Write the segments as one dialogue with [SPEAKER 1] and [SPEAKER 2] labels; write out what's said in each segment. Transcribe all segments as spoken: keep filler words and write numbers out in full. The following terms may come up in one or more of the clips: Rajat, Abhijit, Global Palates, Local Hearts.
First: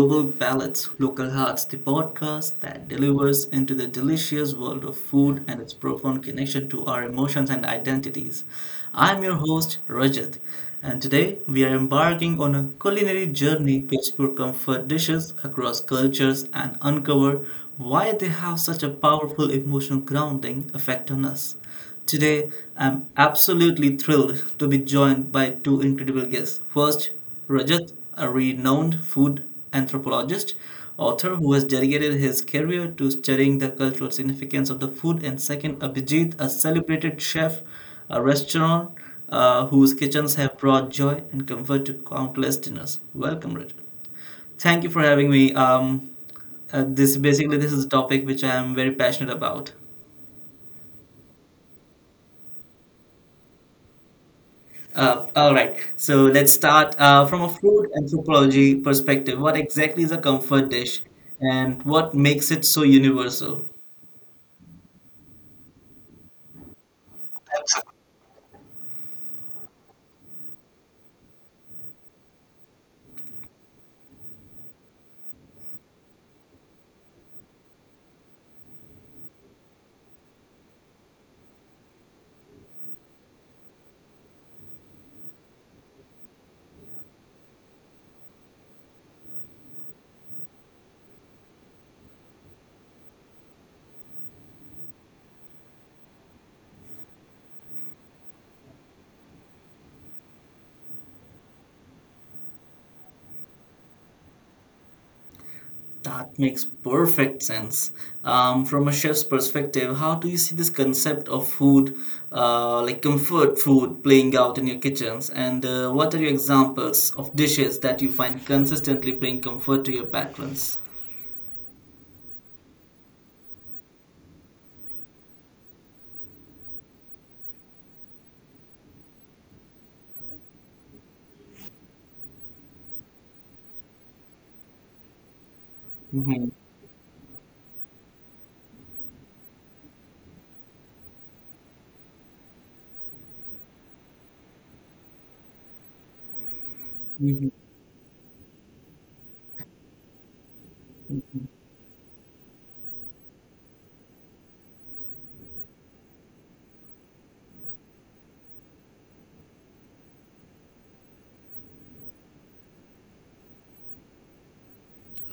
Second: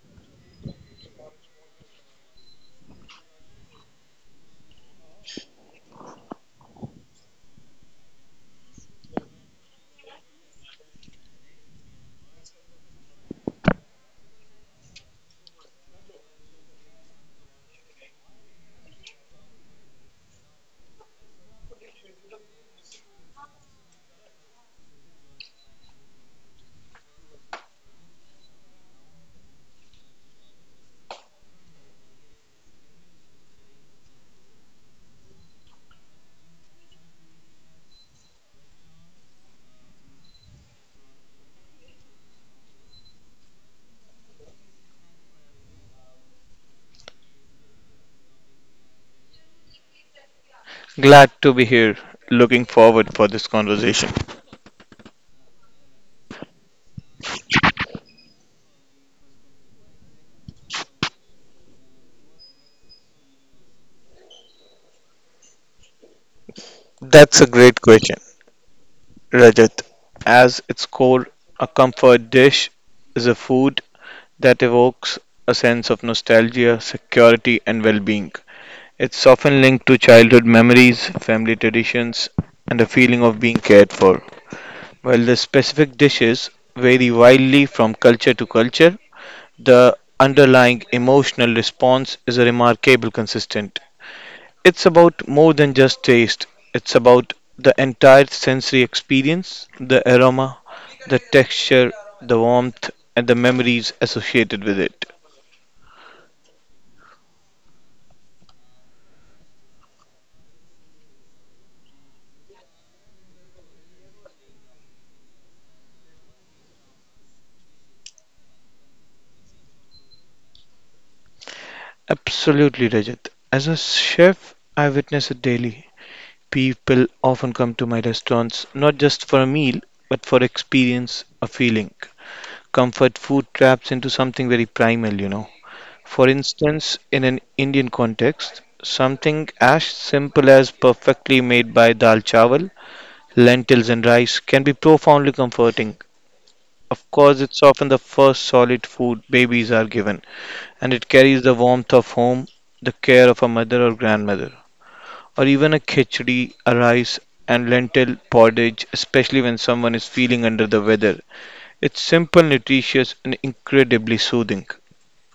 [SPEAKER 1] Global Palates, Local Hearts, the podcast that delivers into the delicious world of food and its profound connection to our emotions and identities. I'm your host, Rajat, and today we are embarking on a culinary journey to explore comfort dishes across cultures and uncover why they have such a powerful emotional grounding effect on us. Today, I'm absolutely thrilled to be joined by two incredible guests. First, Rajat, a renowned food anthropologist, author who has dedicated his career to studying the cultural significance of the food, and second, Abhijit, a celebrated chef, a restaurant uh, whose kitchens have brought joy and comfort to countless dinners. Welcome, Rajat. Thank you for having me. Um, uh, this basically this is a topic which I am very passionate about.
[SPEAKER 2] Glad to be here. Looking forward for this conversation.
[SPEAKER 1] Uh, all right. So let's start uh, from a food anthropology perspective. What exactly is a comfort dish and what makes it so universal?
[SPEAKER 2] That's a great question, Rajat. As its core, a comfort dish is a food that evokes a sense of nostalgia, security, and well-being. It's often linked to childhood memories, family traditions, and a feeling of being cared for. While the specific dishes vary wildly from culture to culture, the underlying emotional response is a remarkable consistent. It's about more than just taste, it's about the entire sensory experience the aroma, the texture, the warmth, and the memories associated with it.
[SPEAKER 1] That makes perfect sense. Um, from a chef's perspective, how do you see this concept of food, uh, like comfort food, playing out in your kitchens? And uh, what are your examples of dishes that you find consistently bring comfort to your patrons?
[SPEAKER 2] Absolutely, Rajat. As a chef, I witness it daily. People often come to my restaurants not just for a meal, but for experience, a feeling. Comfort food traps into something very primal, you know. For
[SPEAKER 1] Mhm.
[SPEAKER 2] instance, in an Indian context, something as simple as perfectly made by dal chawal, lentils and rice can be profoundly comforting. Of course, it's often the first solid food babies are given, and it carries the warmth of home, the care of a mother or grandmother, or even a khichdi, a rice and lentil porridge, especially when someone is feeling under the weather. It's simple, nutritious, and incredibly soothing.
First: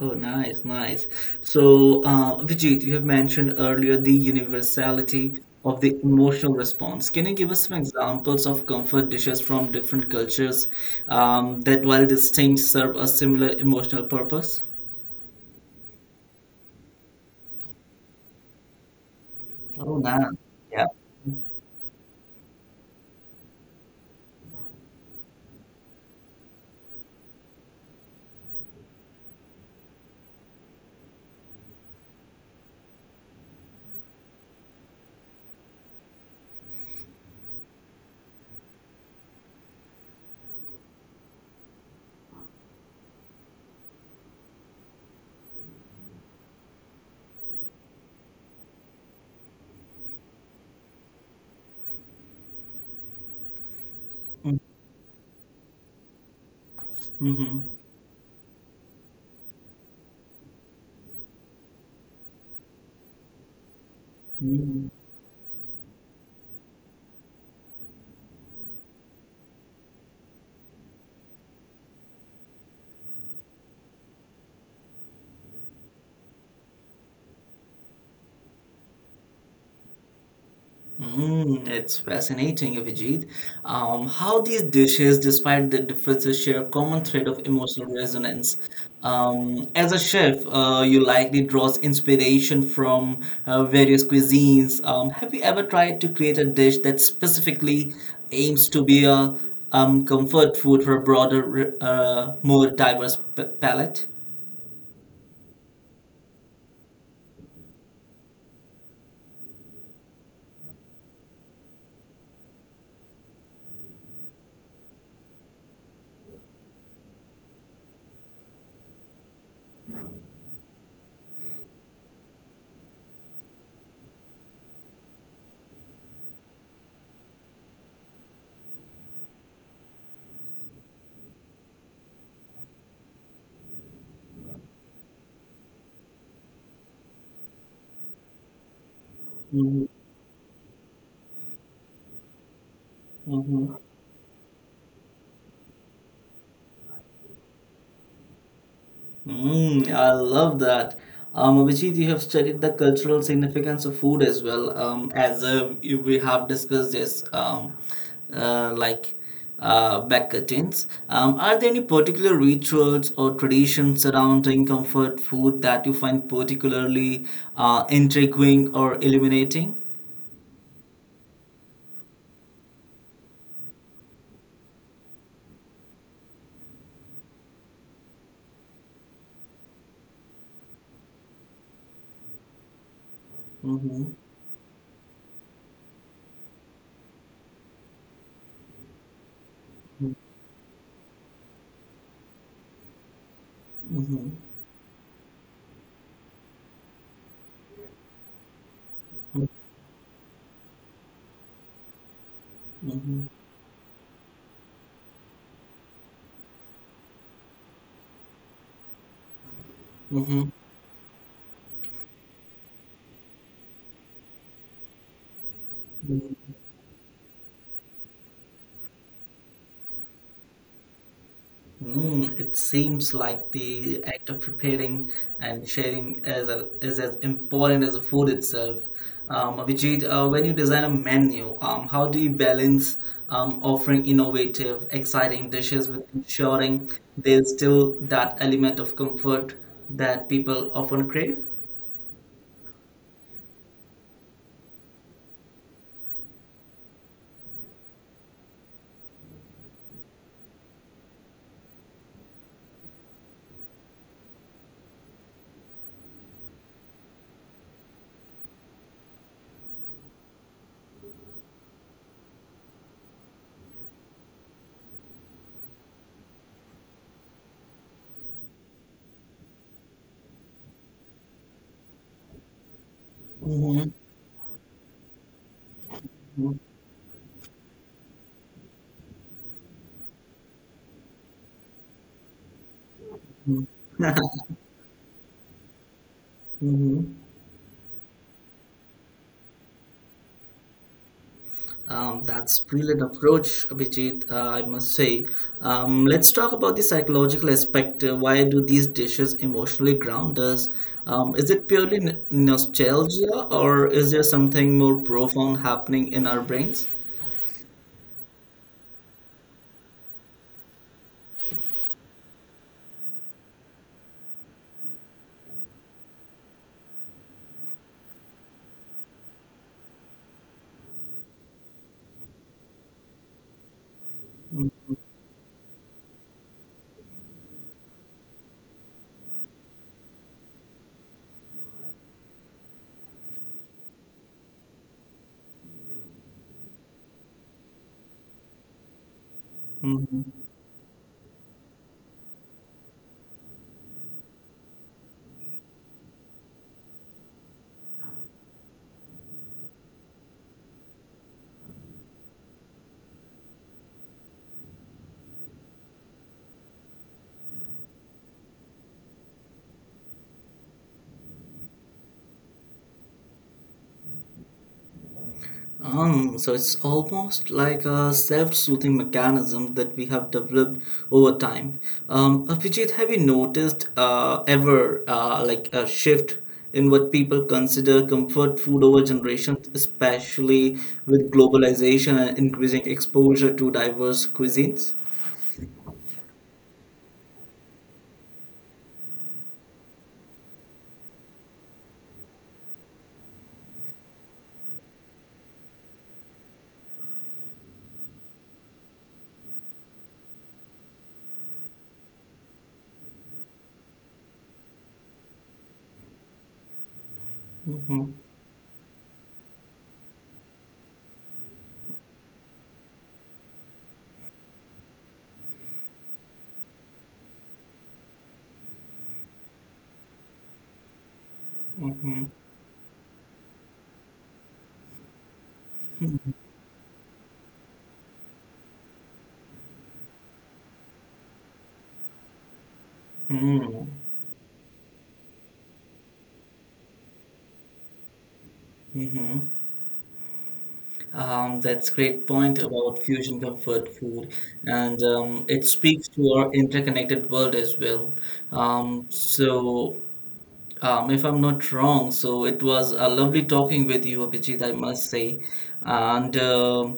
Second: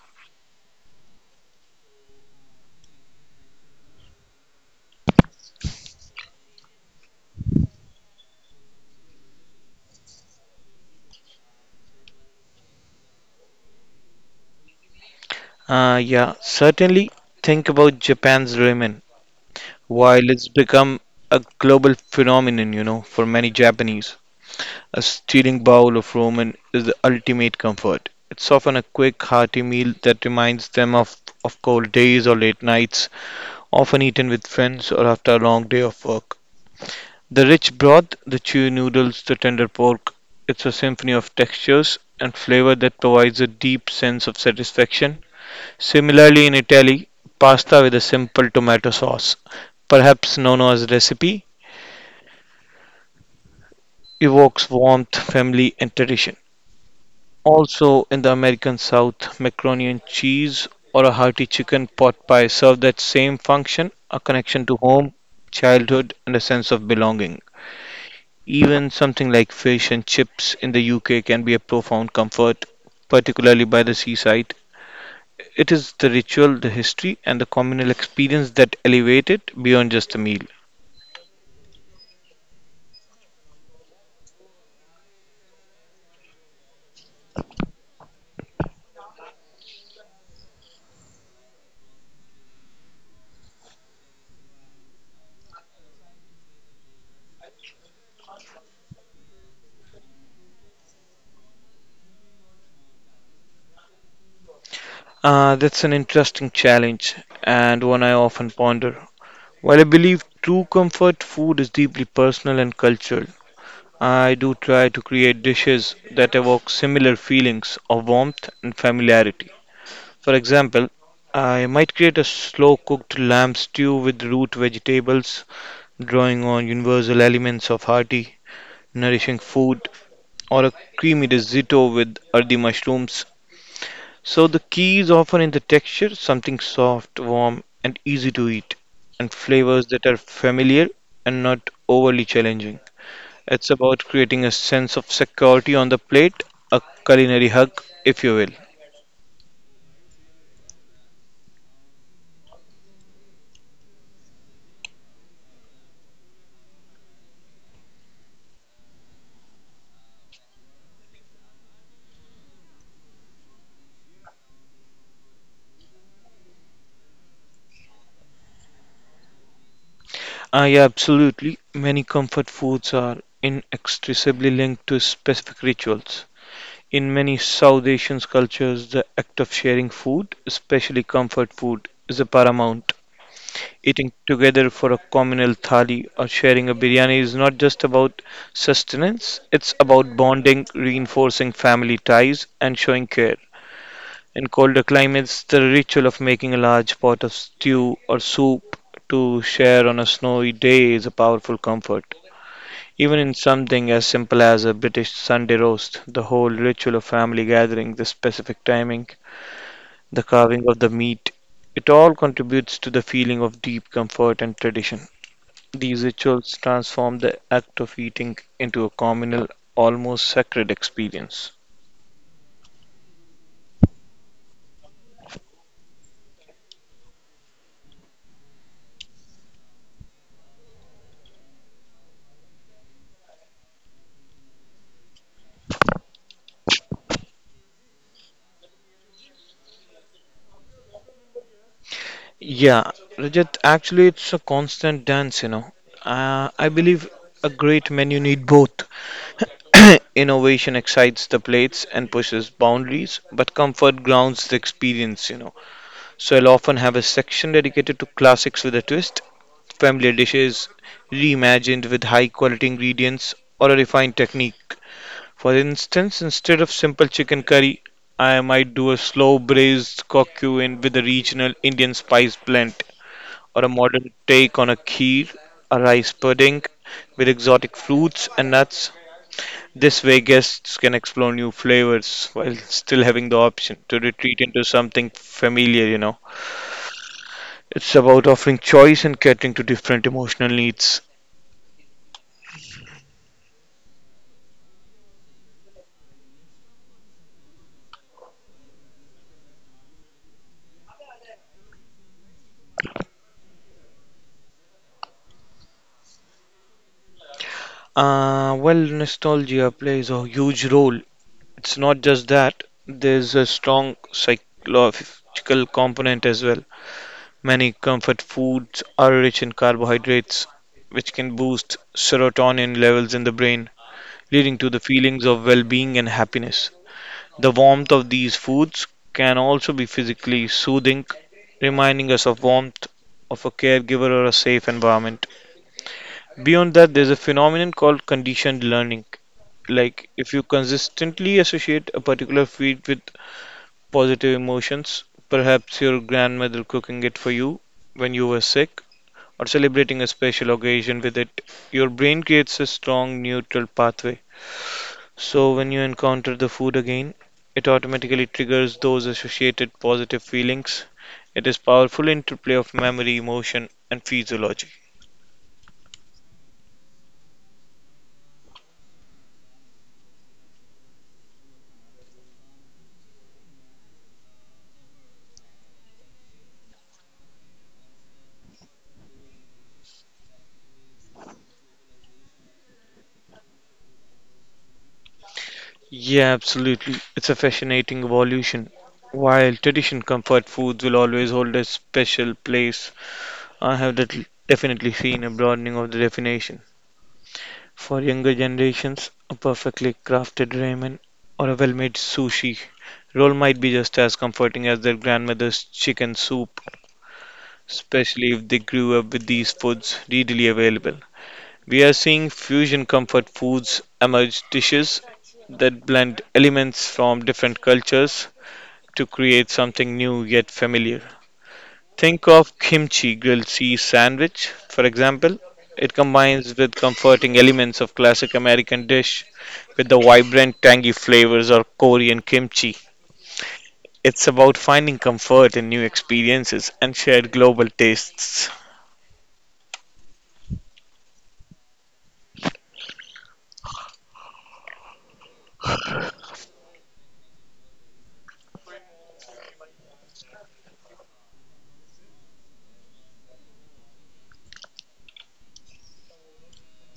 [SPEAKER 1] Oh, nice, nice. So, uh, Abhijit, you have mentioned earlier the universality of the emotional response. Can you give us some examples of comfort dishes from different cultures um, that, while distinct, serve a similar emotional purpose?
[SPEAKER 2] Uh, yeah, certainly think about Japan's ramen.
[SPEAKER 1] Oh,
[SPEAKER 2] While
[SPEAKER 1] nice.
[SPEAKER 2] it's
[SPEAKER 1] Yeah.
[SPEAKER 2] become a global phenomenon, you know, for many Japanese, a steaming bowl of ramen is the ultimate comfort. It's often a quick, hearty meal that reminds them of, of cold days or late nights, often eaten with friends or after a long day of work. The rich broth, the chewy noodles, the tender pork, it's a symphony of textures and flavor that provides a deep sense of satisfaction. Similarly, in Italy, pasta with a simple tomato sauce, perhaps known as recipe, evokes warmth, family, and tradition.
[SPEAKER 1] Mm-hmm.
[SPEAKER 2] Also, in the American South, macaroni and cheese or a hearty chicken pot pie serve that same function a connection to
[SPEAKER 1] Mm-hmm.
[SPEAKER 2] home, childhood, and a sense of belonging. Even something like fish and chips in the U K can be a profound comfort, particularly by the seaside. It is the ritual, the history, and the communal experience that elevate it beyond just a meal.
[SPEAKER 1] Mm, it's fascinating, Abhijit. Um, how these dishes, despite their differences, share a common thread of emotional resonance. Um, as a chef, uh, you likely draws inspiration from uh, various cuisines. Um, have you ever tried to create a dish that specifically aims to be a um, comfort food for a broader, uh, more diverse p palette?
[SPEAKER 2] Uh, that's an interesting challenge and one I often ponder. While I believe true comfort food is deeply personal and cultural, I do try to create dishes that evoke similar feelings of warmth and familiarity. For example, I might create a slow cooked lamb stew with root vegetables, drawing on universal elements of hearty, nourishing food or a creamy risotto with earthy mushrooms. So the key is often in the texture, something soft, warm, and easy to eat, and flavors that are familiar and not overly challenging. It's
[SPEAKER 1] Mm-hmm.
[SPEAKER 2] about creating a sense of security on the plate, a culinary hug, if you will.
[SPEAKER 1] Mm, I love that. Um, Abhijit, you have studied the cultural significance of food as well. Um, as uh, you- we have discussed this, um, uh, like uh, back curtains. Um, are there any particular rituals or traditions surrounding comfort food that you find particularly uh, intriguing or illuminating?
[SPEAKER 2] Ah, yeah, absolutely. Many comfort foods are inextricably linked to specific rituals. In many South Asian cultures, the act of sharing food, especially comfort food, is a paramount. Eating
[SPEAKER 1] Mm-hmm.
[SPEAKER 2] together for a communal thali or sharing a biryani is not just about sustenance, it's about bonding, reinforcing family ties, and showing care.
[SPEAKER 1] Mm-hmm. Mm-hmm.
[SPEAKER 2] In colder climates, the ritual of making a large pot of stew or soup to share on a snowy day is a powerful comfort. Even
[SPEAKER 1] Mm-hmm.
[SPEAKER 2] in something as simple as a British Sunday roast, the whole ritual of family gathering, the specific timing, the
[SPEAKER 1] Mm-hmm.
[SPEAKER 2] carving of the meat, it all contributes to the feeling of deep comfort and tradition. These rituals transform the act of eating into a communal, almost sacred experience.
[SPEAKER 1] Mm, it seems like the act of preparing and sharing is, a, is as important as the food itself. Um, Abhijit, uh, when you design a menu, um, how do you balance um, offering innovative, exciting dishes with ensuring there's still that element of comfort that people often crave?
[SPEAKER 2] Yeah, Rajat, actually, it's a constant dance, you know. Uh, I believe a great menu need both. Innovation excites the plates and pushes boundaries, but comfort grounds the experience, you know. So I'll often have a section dedicated to classics with a twist, familiar dishes reimagined with high quality ingredients or a refined technique. For instance, instead of simple chicken curry, I might do a slow braised cocktail in with a regional Indian spice blend, or a
[SPEAKER 1] Mhm.
[SPEAKER 2] modern take on a kheer, a rice
[SPEAKER 1] Mhm.
[SPEAKER 2] pudding with exotic fruits and nuts. This way, guests can explore new flavors while still having the option to retreat into something familiar, you know.
[SPEAKER 1] Mhm.
[SPEAKER 2] It's about offering choice and catering to different emotional needs.
[SPEAKER 1] Um, that's brilliant approach, Abhijit, uh, I must say. Um, let's talk about the psychological aspect. Uh, Why do these dishes emotionally ground us? Um, is it purely n nostalgia, or is there something more profound happening in our brains?
[SPEAKER 2] Uh, well, nostalgia plays a huge role. It's not just that, there's a strong psychological component as well. Many comfort foods are rich in carbohydrates, which can boost serotonin levels in the brain, leading to the feelings of well being and happiness. The warmth of these foods can also be physically soothing, reminding us of warmth of a caregiver or a safe environment. Beyond that, there's a phenomenon called conditioned learning like
[SPEAKER 1] Mm-hmm.
[SPEAKER 2] if you consistently associate a particular feed with positive emotions. Perhaps your grandmother cooking it for you when you were sick, or celebrating a special occasion with it. Your brain creates a strong neutral pathway. So when you encounter the food again, it automatically triggers those associated positive feelings. It is powerful interplay of memory, emotion, and physiology.
[SPEAKER 1] Um, so it's almost like a self-soothing mechanism that we have developed over time. Um, Abhijit, have you noticed uh, ever uh, like a shift in what people consider comfort food over generations, especially with globalization and increasing exposure to diverse cuisines?
[SPEAKER 2] Yeah, absolutely. It's a fascinating evolution. While tradition comfort foods will always hold a special place, I have det- definitely seen a broadening of the definition. For younger generations, a perfectly crafted ramen or a well made sushi roll might be just as comforting as their grandmother's chicken soup,
[SPEAKER 1] Mm-hmm,
[SPEAKER 2] especially if they grew up with these foods readily available. We are seeing fusion comfort foods emerge, dishes that blend elements from different cultures to create something new yet familiar.
[SPEAKER 1] mm-hmm,
[SPEAKER 2] Think of kimchi grilled cheese sandwich, for example. It combines with comforting elements of classic American dish with the vibrant tangy flavors of Korean kimchi. It's about finding comfort in new experiences and shared global tastes.
[SPEAKER 1] mm-hmm. Um, that's great point about fusion comfort food, and um, it speaks to our interconnected world as well. Um, so, um, if I'm not wrong, so it was a lovely talking with you, Abhijit, I must say, and um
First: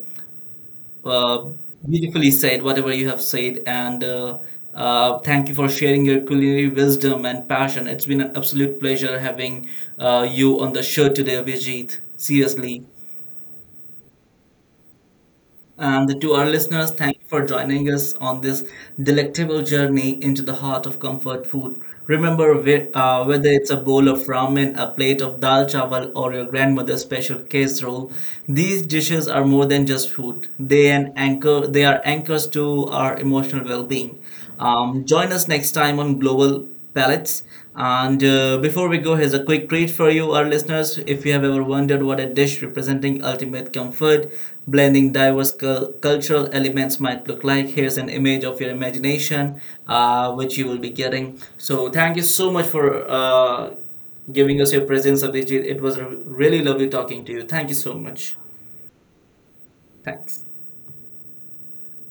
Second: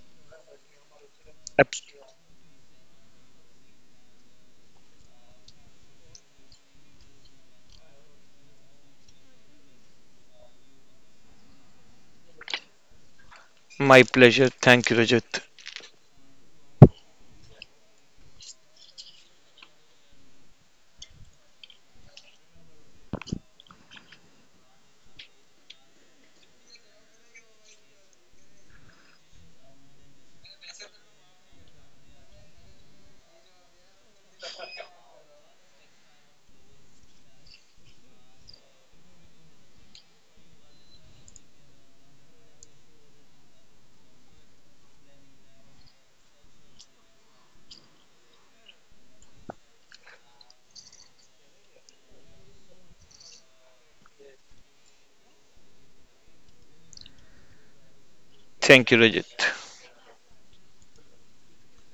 [SPEAKER 1] uh,
[SPEAKER 2] Abs-
[SPEAKER 1] beautifully said whatever you have said, and uh, uh, thank you for sharing your culinary wisdom and passion. It's been an absolute pleasure having uh, you on the show today, Abhijit. Seriously.
[SPEAKER 2] My pleasure. Thank you, Rajat.
[SPEAKER 1] And to our listeners, thank you for joining us on this delectable journey into the heart of comfort food. Remember, whe- uh, whether it's a bowl of ramen, a plate of dal chawal, or your grandmother's special casserole, these dishes are more than just food. They an anchor. They are anchors to our emotional well-being. Um, join us next time on Global Palettes. And uh, before we go, here's a quick treat for you, our listeners. If you have ever wondered what a dish representing ultimate comfort, blending diverse cul- cultural elements might look like, here's an image of your imagination, uh, which you will be getting. So, thank you so much for uh, giving us your presence, Abhijit. It was r- really lovely talking to you. Thank you so much.
[SPEAKER 2] Thank you, Rajat.
[SPEAKER 1] Thanks.